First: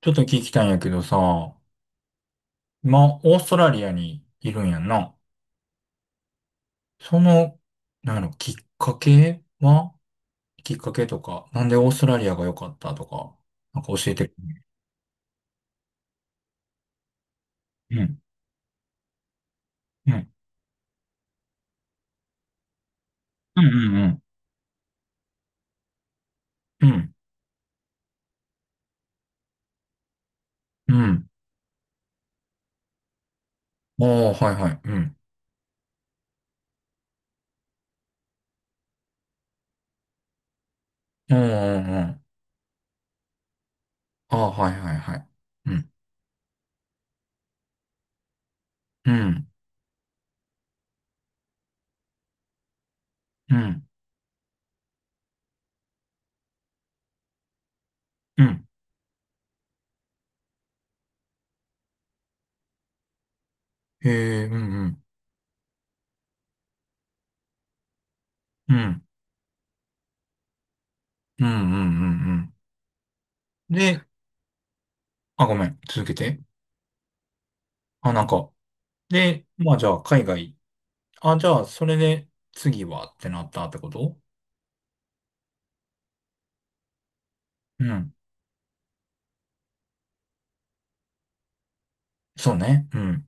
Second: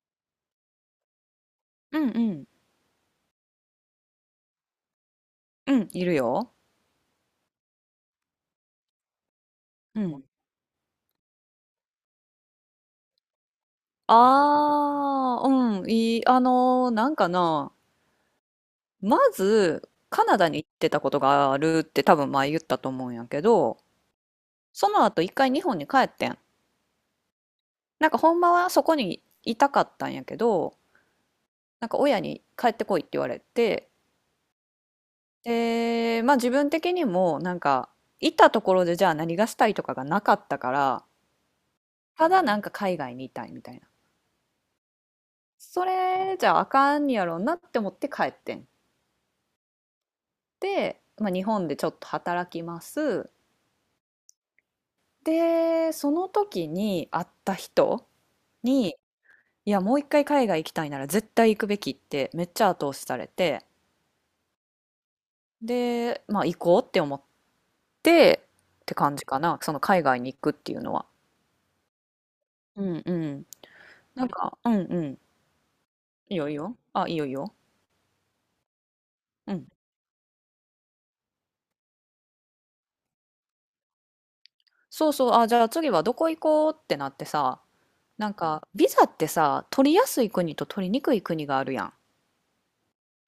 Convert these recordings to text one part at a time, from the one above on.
ちょっと聞きたいんやけどさ、うんうん。今、オーストラリアにいるんやんな。うん、いるよ。その、なんやろ、きっかけはうん。きっかけとか、なんでオーストラリアが良かったとか、なんか教えて。ああ、うん、いい、なんかな、うん、まず、うカん、ナダに行ってたことがあるって多分前言ったと思うんやけうん、うど、ん、その後一回日本に帰ってん。うん、なんかほんまはそこにいたかったんやけど、うん。なんか親に帰ってこいって言われて、ああー、はいはい、うん。で、まあ自分的にもなんか、いたところでじゃあ何がしたいとかがなかったから、うん、うん、うん。ただなんか海外にいたいみたいな。ああ、はいはいはい。うそん、れじゃああかんやろうなって思って帰ってん。うん、って、まあ、日本でちょっと働きます。うん、でその時に会った人うん。に「いやもう一回海外行きたいなら絶対行くべき」ってめっちゃ後押しされて、へえ、うん、うん、で、まあ、行こうって思って、うってん、感じかな、その海外に行くっていうのは。うん、うん、うん。うん。うんうん。で、なんか、うんうん。あ、ごめん、続けいいて。よいいよ。あ、いいよいいよ。あ、なんか、で、うん。まあじゃあ、海外、あ、じゃあ、それで次はってなったってこと。そうそう。あ、じゃあ次はどこ行こうってなってさ、うん。なんか、ビザってさ、取りやすい国と取りにくい国があるやん。そうね。うん。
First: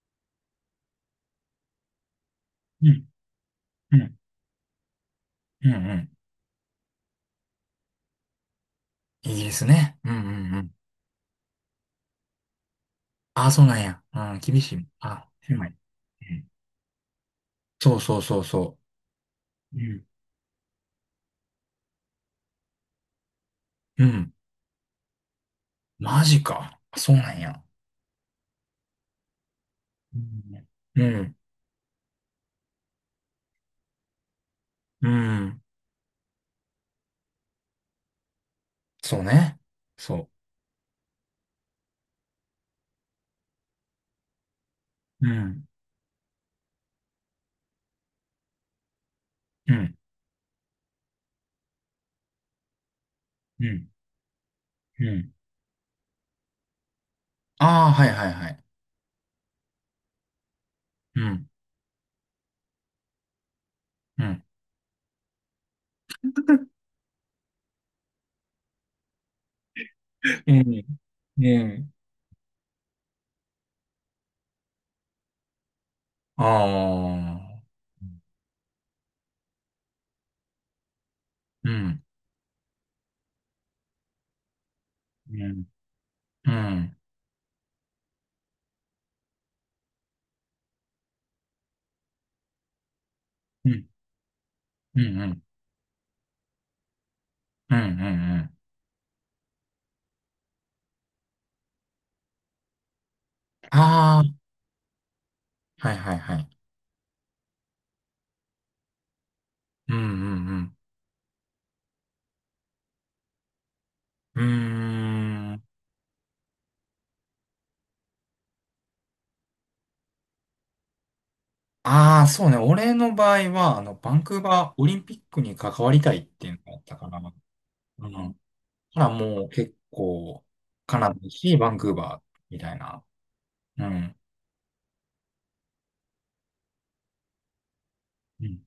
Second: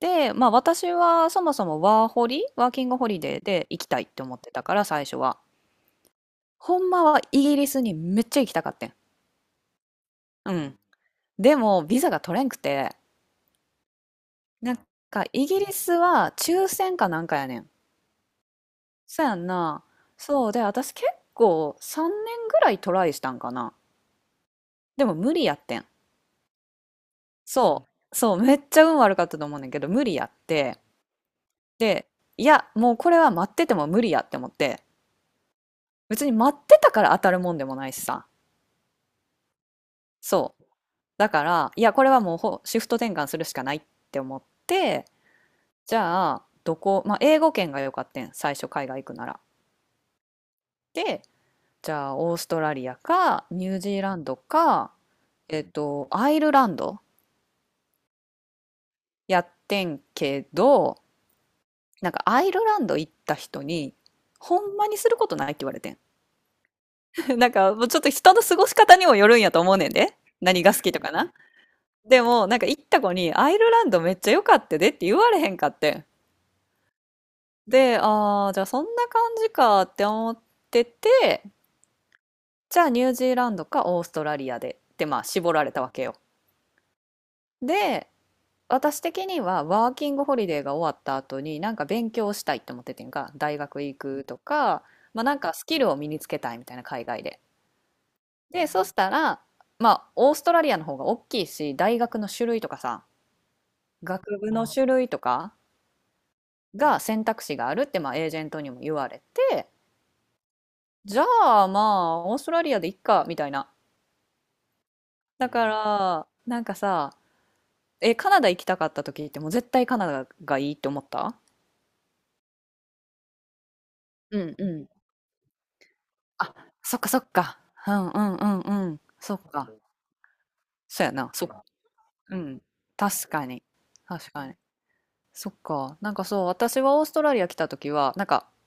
で、まあ私はそもそもワーホリ、ワーキうングん。ホリデーで行きうたいっん。て思ってたから最初は。うん。うん。ほんまはイギリスにめっちゃ行きたかってん。イギリスね。うんううんうん。ん。でもビザが取れんくて、あ、そうなんや。うん、厳しなんい。かあ、イギ狭リい。スうはん。抽選かなんかやねん。そうそうそうそそうやんう。うな。ん。そうで、私結構3年ぐらいトライしたんかな。うん。でも無理やってん。マジか。あ、そうなんや。そう。そう、めっちゃ運悪かったと思うねんけど、無理うやっん。て。うん。で、いや、もうこれは待ってても無理やって思って、うん。別に待ってたから当たるもんでもないしさ。そうね。そそう。だから、いや、これはもうシフト転換するしかないって思って、う。うん。じゃあ、どこ、まあ、英語圏が良かったん、最初海外行くなら。うん。で、じゃあ、オーストラリアか、うニューん。ジーランドか、うん。アイルランドああ、はいはいはい。やってんけど、うん。なんかアイルランド行った人に、うん。ほんまにすることないって言われてん。なんか、もうちょっと人の過ごし方にもよるんやと思うねんで。う何が好ん。きとかな。うん。でも、なんか行った子に、アイルランドめっちゃ良かったでって言われへんかってん。ああ。で、ああ、じゃあそんな感じかって思ってて、うん。じゃあニュージーランドかオーストラリアでってまあう絞ん。られたわけよ。うん。で、私的にはワーキングホリデーが終わった後になんか勉強したいって思っててんか、大う学ん、行くとか、うん、まあうなんん、かスキルを身につけたいみたいな、海外で。うん、うん。うん。で、そしたら、まあオーストラリアの方が大きいし、大学の種類とかさ、学あ部の種類とかあ、はいはいはい。が選択肢があるってまあエージェントにも言われて、うん、うん、じゃあまあ、オーストラリアでいっか、みたいな。うん。だうーん。から、なんかさ、え、カナダ行きたかった時ってもう絶対カナダがいいって思った。ああ、そうね。俺の場合は、バンクうーんうバーオん。リンピックに関わりたいっていあ、うのがあったそっかから、そっか。ううんうん。んうんうほん。ら、そっもうか。結構、カそうナやダだな。そっし、か。バンクーバうーみん。たいな。確かに。うん。確かに。そっか。なんかそう、私はオーストラリア来た時は、なんうか、ん。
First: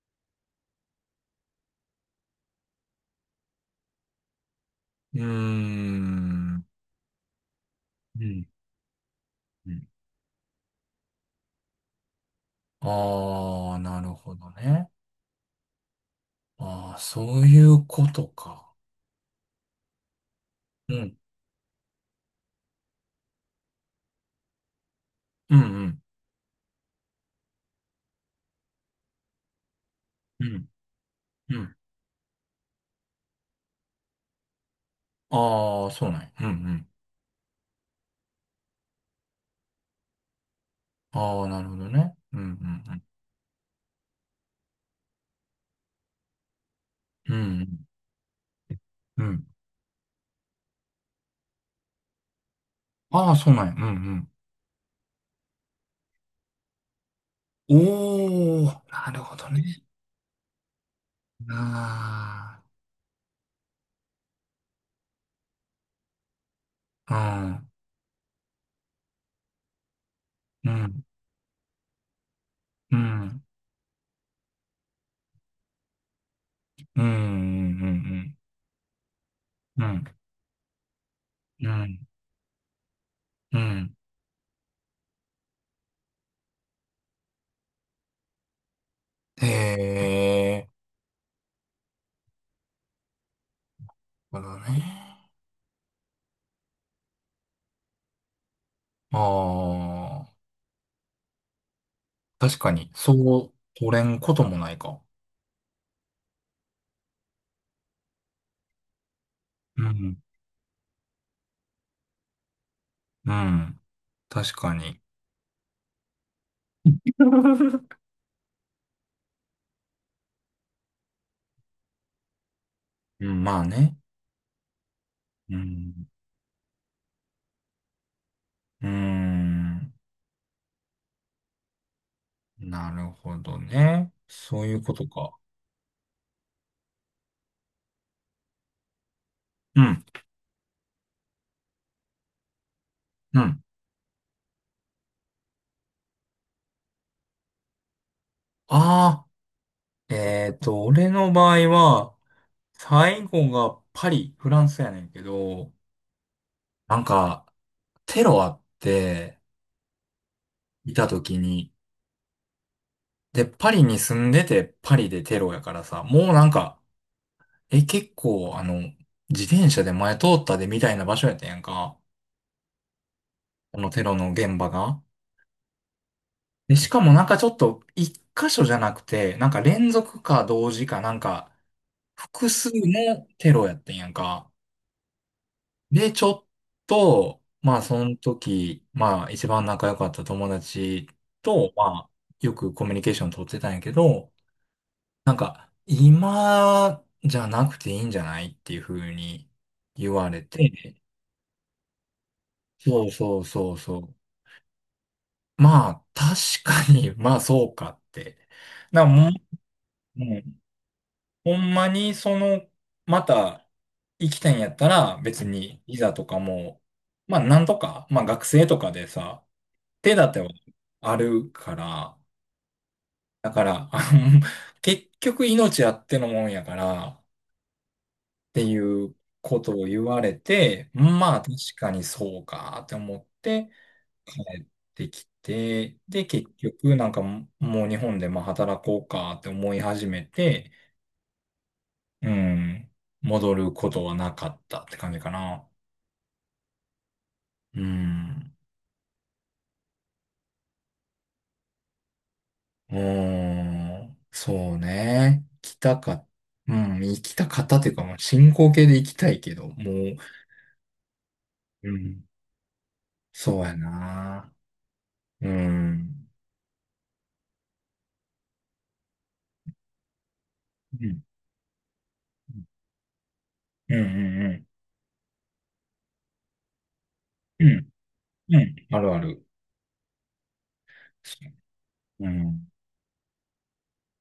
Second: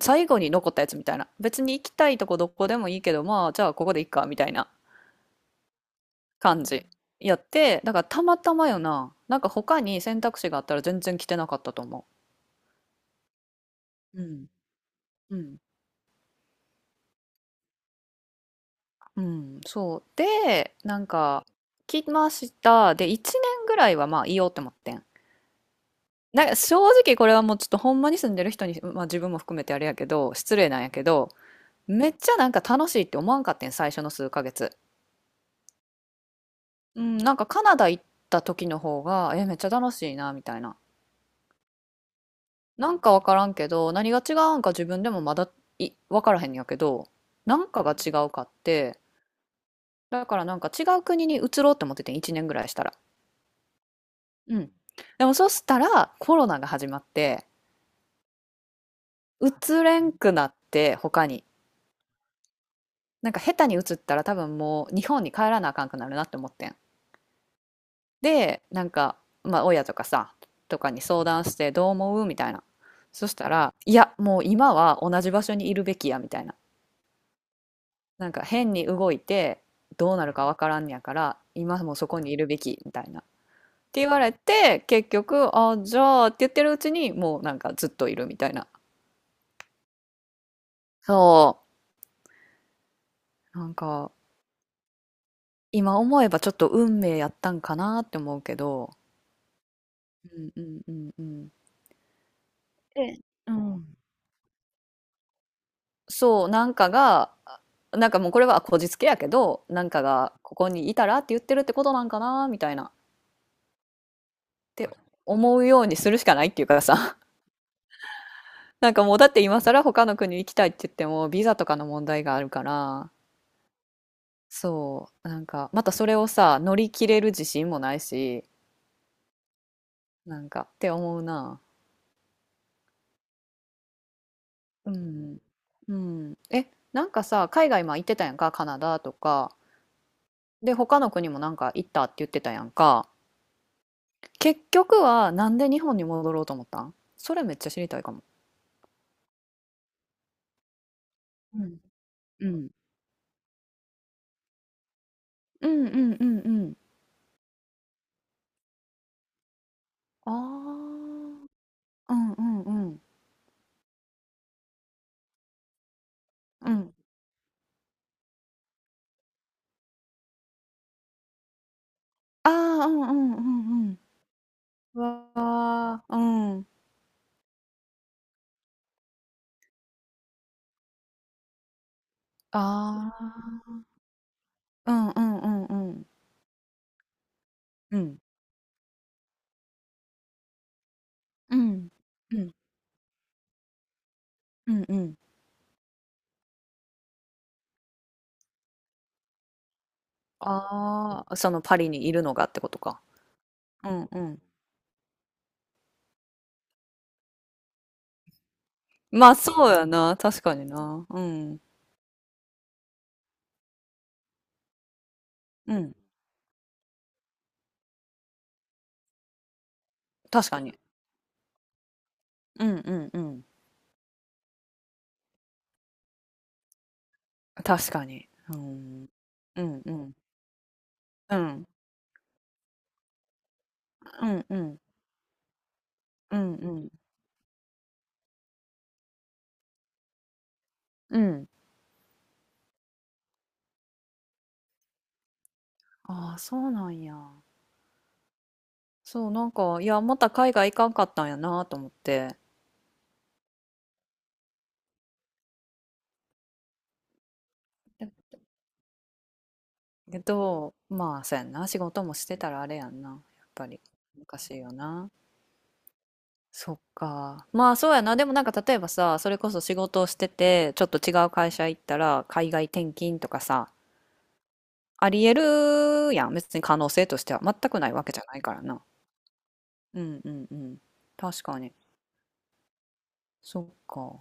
最後に残ったやつみたいな。別に行きたいとこどこでもいいけど、まあ、じゃあここでいっか、みたいなうーん。感じやって、だからうたまん。たまよな。なんかう他ん。に選択肢があったら全然着てなかったと思ああ、なるう。うほん。どね。うん。ああ、そういうことか。う。ん、そう。で、うなんん。か、着ました。で、1年ぐらいはまあいようって思ってん。うんうん。なんか正直これはもうちょっとほんまに住んでる人に、まあ自分も含めてあれやけど、う失ん。礼なんやけど、うん。めっちゃなんか楽しいって思わんかってん、最初の数ヶ月。ああ、そうなんや。うん。うん、なんかカナダ行った時の方が、え、めっちゃ楽しいな、みたいな。ああ、なるほどね。うんなうんんかわからんけど、何が違うんか自分でもまだわからへんやけど、うなん。んかが違うかって、うんうん。だからなんか違う国に移ろうって思っててん、1年ぐらいしたら。ああ、そうなんや。うんうん。でもそしたらコロナが始まって、うん。おお、なるほどね。移れんくなって、他に。あなんか下手に移ったら多分もう日本に帰らなあかんくなるなって思ってん。あ、で、なんか、まあ親とかさ、うとかにん、相談してどう思うみたいな。うん、うそしん、たら、いや、もう今は同じ場所にいるべきや、みたいな。うん、うなんん、か変に動いてうん、どうなるかわからんねやからう今もん、そこにいるべきみたいなっうん。て言われて、結局あじゃあって言ってるうちにもうなんかずっといるみたいな。へえ、そう、なんかなるほどね。今思えばちょっと運命やったんかなって思うけど、ああ、うんうんうんうん。確かに、で、そうう取ん、れんこともないか。そう、なんかがなんかもうこれはこじつけやけど、うなんかん、がここにいたらって言ってるってことなんかな、みたいなっうん、確かてに。思うようにするしかないっていうかさ。 なんかもう、だって今更他の国行きたいって言ってもビザとかの問題があるから。うん、まあね。そう、なんうかまたそん、れをさ乗り切れる自信もないし、うん。なんかって思うな。なるほどね。そういううことか。んうん。え、なんかさ、海外今行ってたやんか、カナダとか。うん、で他の国もなんか行ったって言ってたやんか。うん。結局はなんで日本に戻ろうと思ったん？それめっちゃ知りたいかも。あ俺の場う合んは、うん最後がパリ、フランスやねんけうど、んうん。うんうん。なんか、テロあって、いあた時に、あー、うんうんうんで、パリに住んでて、パリでテロやからさ、もうなんうか、ん。え、結構、あの、自転車で前通ったでみたいな場所やったやんか。ああー、うんうんうこんのうん。テロの現場が。わあ、うん。で、しかもなんかちょっと、一箇所じゃなくて、なんか連続か同時かなんか、複数のテロやあってんやんか。あ、うんうんうんうん。で、ちょっと、まあ、うそのん。時、まあ、一番仲良かった友達うと、ん。まあ、うん。よくコミュニケーション取ってたんやけど、うんうん。なんか、今じゃなくていいんじゃないっていう風に言われて、ああ、そのパリにいるのがってことか。そうそうそううそんう。うん。まあ、確かに、まあ、そうかって。な、もまう、あそうやな、う確かんにな。うほん。んまにその、また行きたいんやったら別うにん。ビザとかも、まあなんとか、まあ学生とかでさ、手立ては確かに。あるから、うんうんうん。だから、結局命あってのもんやからっ確かに。うてん。いうこうとんをう言ん。われて、まうあ確ん。かにそうかって思ってう帰んうっん。てきて、でう結んうん。局なんかもう日本でまあ働こうかって思い始めて、うん。うん。戻ることはなかったって感じかな。ああ、そうなんや。うん。そう、なんか、いや、また海外行かんかったんやなと思って。うーん。そうね。行きたか、うん。行きたかったっていうか、もう進行形で行きたいけど、もう、けど、まあ、そうやんな。仕う事もん。してたらあれやんな。やっそうぱやり。難な。しいよな。うん。そっか。まあ、そうやな。でもなんか、例えばさ、それこそ仕事をしてて、ちょっとう違ん。う会社行ったら、海外転勤とかさ、うんうんありえるやん。別に可能性としては全うん。うくないわけじゃないかん。うらん。な。あるある。うんうんうん。確かに。うん。そっか。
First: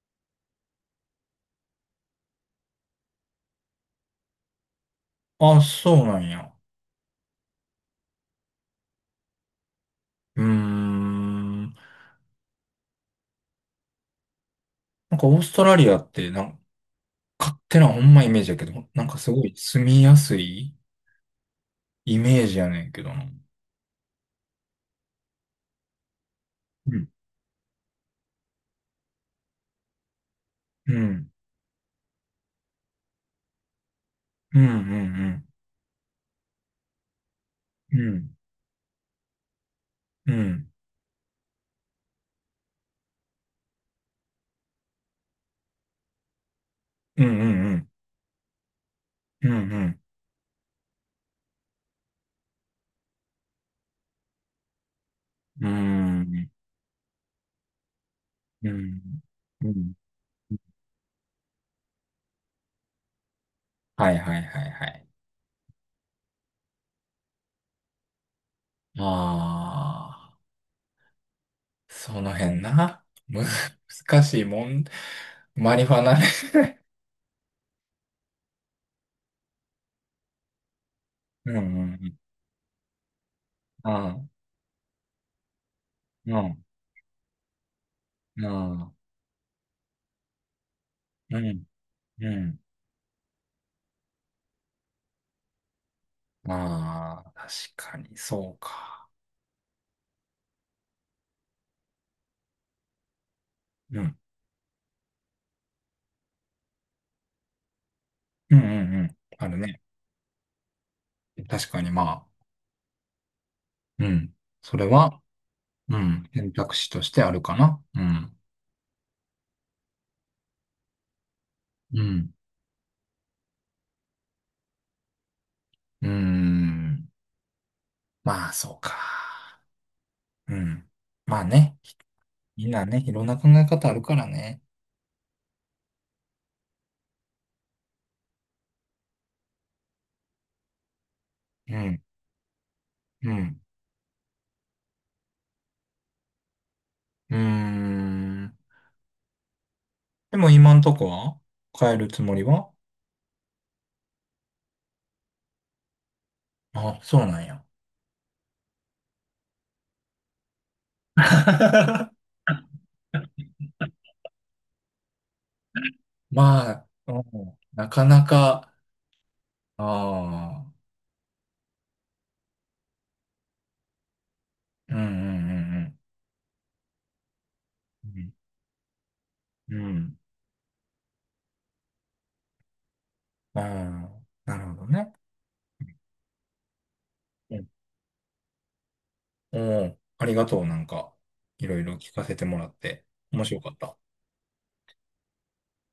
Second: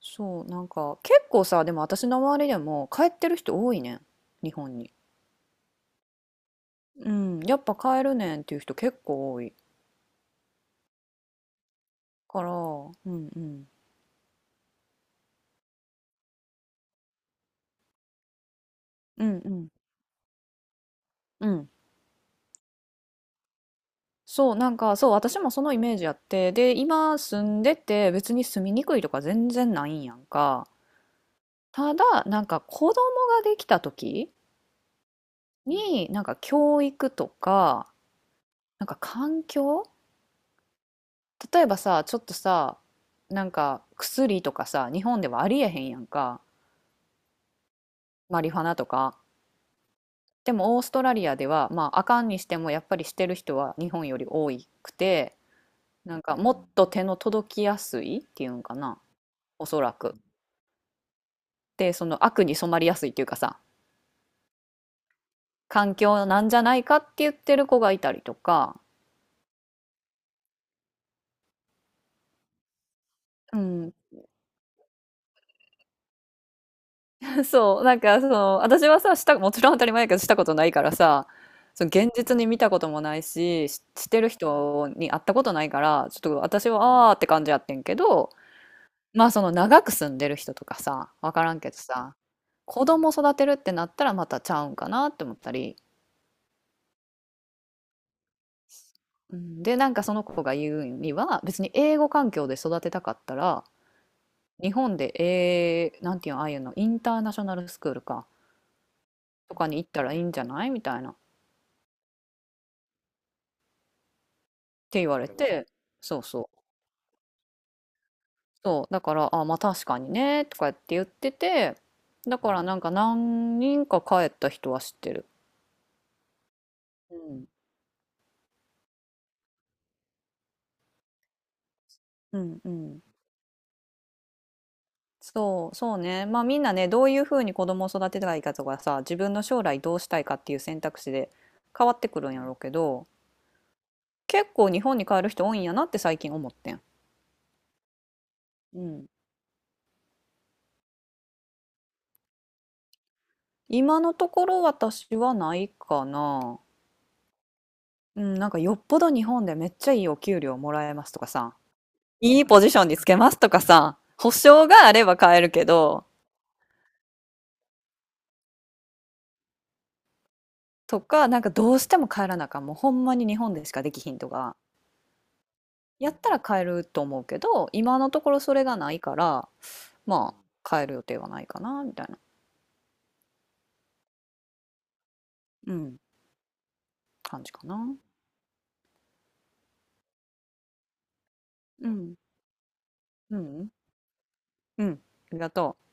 そう、なんか、結構さ、でも私の周りでも、帰ってる人多いねん。日本に。あ、そうなんや。うん。やっぱ帰るねんっていう人結構多いうーん。なから、うんうん。んかオーストラリアって、なんか勝手なほんまイメージだけど、なんかうすんごういん。住みやすいうん。イメージやねんけどな。そう、なんか、そう、私もそのイメージやって、で、うん。今住んでて、別に住みにくいとか全然ないんやんか。うん。ただ、なんか子供ができた時うん。うん。に、なんか教育とか、うん。なんか環境、うん。例えばさ、ちょっとさ、なんか薬とかさ、日本ではありえへんやんか。うん。うん。マリファナとか。うん。うん。でもオーストラリアでは、まあ、あかんにしてもやっぱりしてる人は日本より多くて、うなんかん。もっと手の届きやすいっていうんうかな。ん。おうそん。らく。で、その悪に染まりやすいっていうかさ、はいはいはいはい。環境なんじゃないかって言ってる子がいたりとか、ああ、その辺な。うん、難しいもん。マリファナね。そう、なんかその、私はさ、もちろん当たり前やけどしたことないからさ、うその現ん。実に見たこともないし、うしてるん。人に会ったことないから、ちょっうとん。私はあーって感じやってんけど、うん。まあその長く住んでる人とかさ、わうかん。らんけどさ、うん。うん。子供育てるってなったらまたちゃうんかなって思ったり、まあ、確かに、そうか。うんで、なんかその子が言うには、別に英語環境で育てたかったら、うん。日本で、なんていうの、ああいうの、インターナショナルスクールか、うん。うん。うん。あとるかにね。行ったらいいんじゃないみたいな、っ確かに、まあ。うん。それて言わは、れて、うそうん。そ選う、択肢としてあるかな。うん。そう、だから、あ、まあ確かにね、とかって言ってて、うん。だからなんか何人か帰った人は知ってる。うーん。うん、まあ、そうか。うん。まあね。うんみうんなん。ね、いろんな考え方あるからね。そう、そうね。まあみんなね、どういうふうに子供を育てたらいいかとかさ、自分の将来どうしたいかっていう選択肢でう変わっん。てくるんやろうけど、うん。結構日本に帰る人多いんやなって最近思ってん。うーん。うん。でも今んとこは変えるつもりは。今のところ私はないかな。あ、そうなんや。うん、なんかよっぽど日本でめっちゃいいお給料もらえますとかさ、いいポジションにつけますとかさ、保証があれば買えるけど、まあ、うんなかなか、ああ、とか、なんかどうしても帰らなあかん、もうほんまに日本でしかできひんとか、うんうんやったら買えると思うけど、今うのとこんろそれがないから、うん。うん。うん。まあ、買える予定はないかな、みたいな、ああ、なるほどね。うん、感じかな。おお、ありがとう。なんか、いろいうろ聞ん、かせてもらって、う面白かん、った。うん、ありがとう。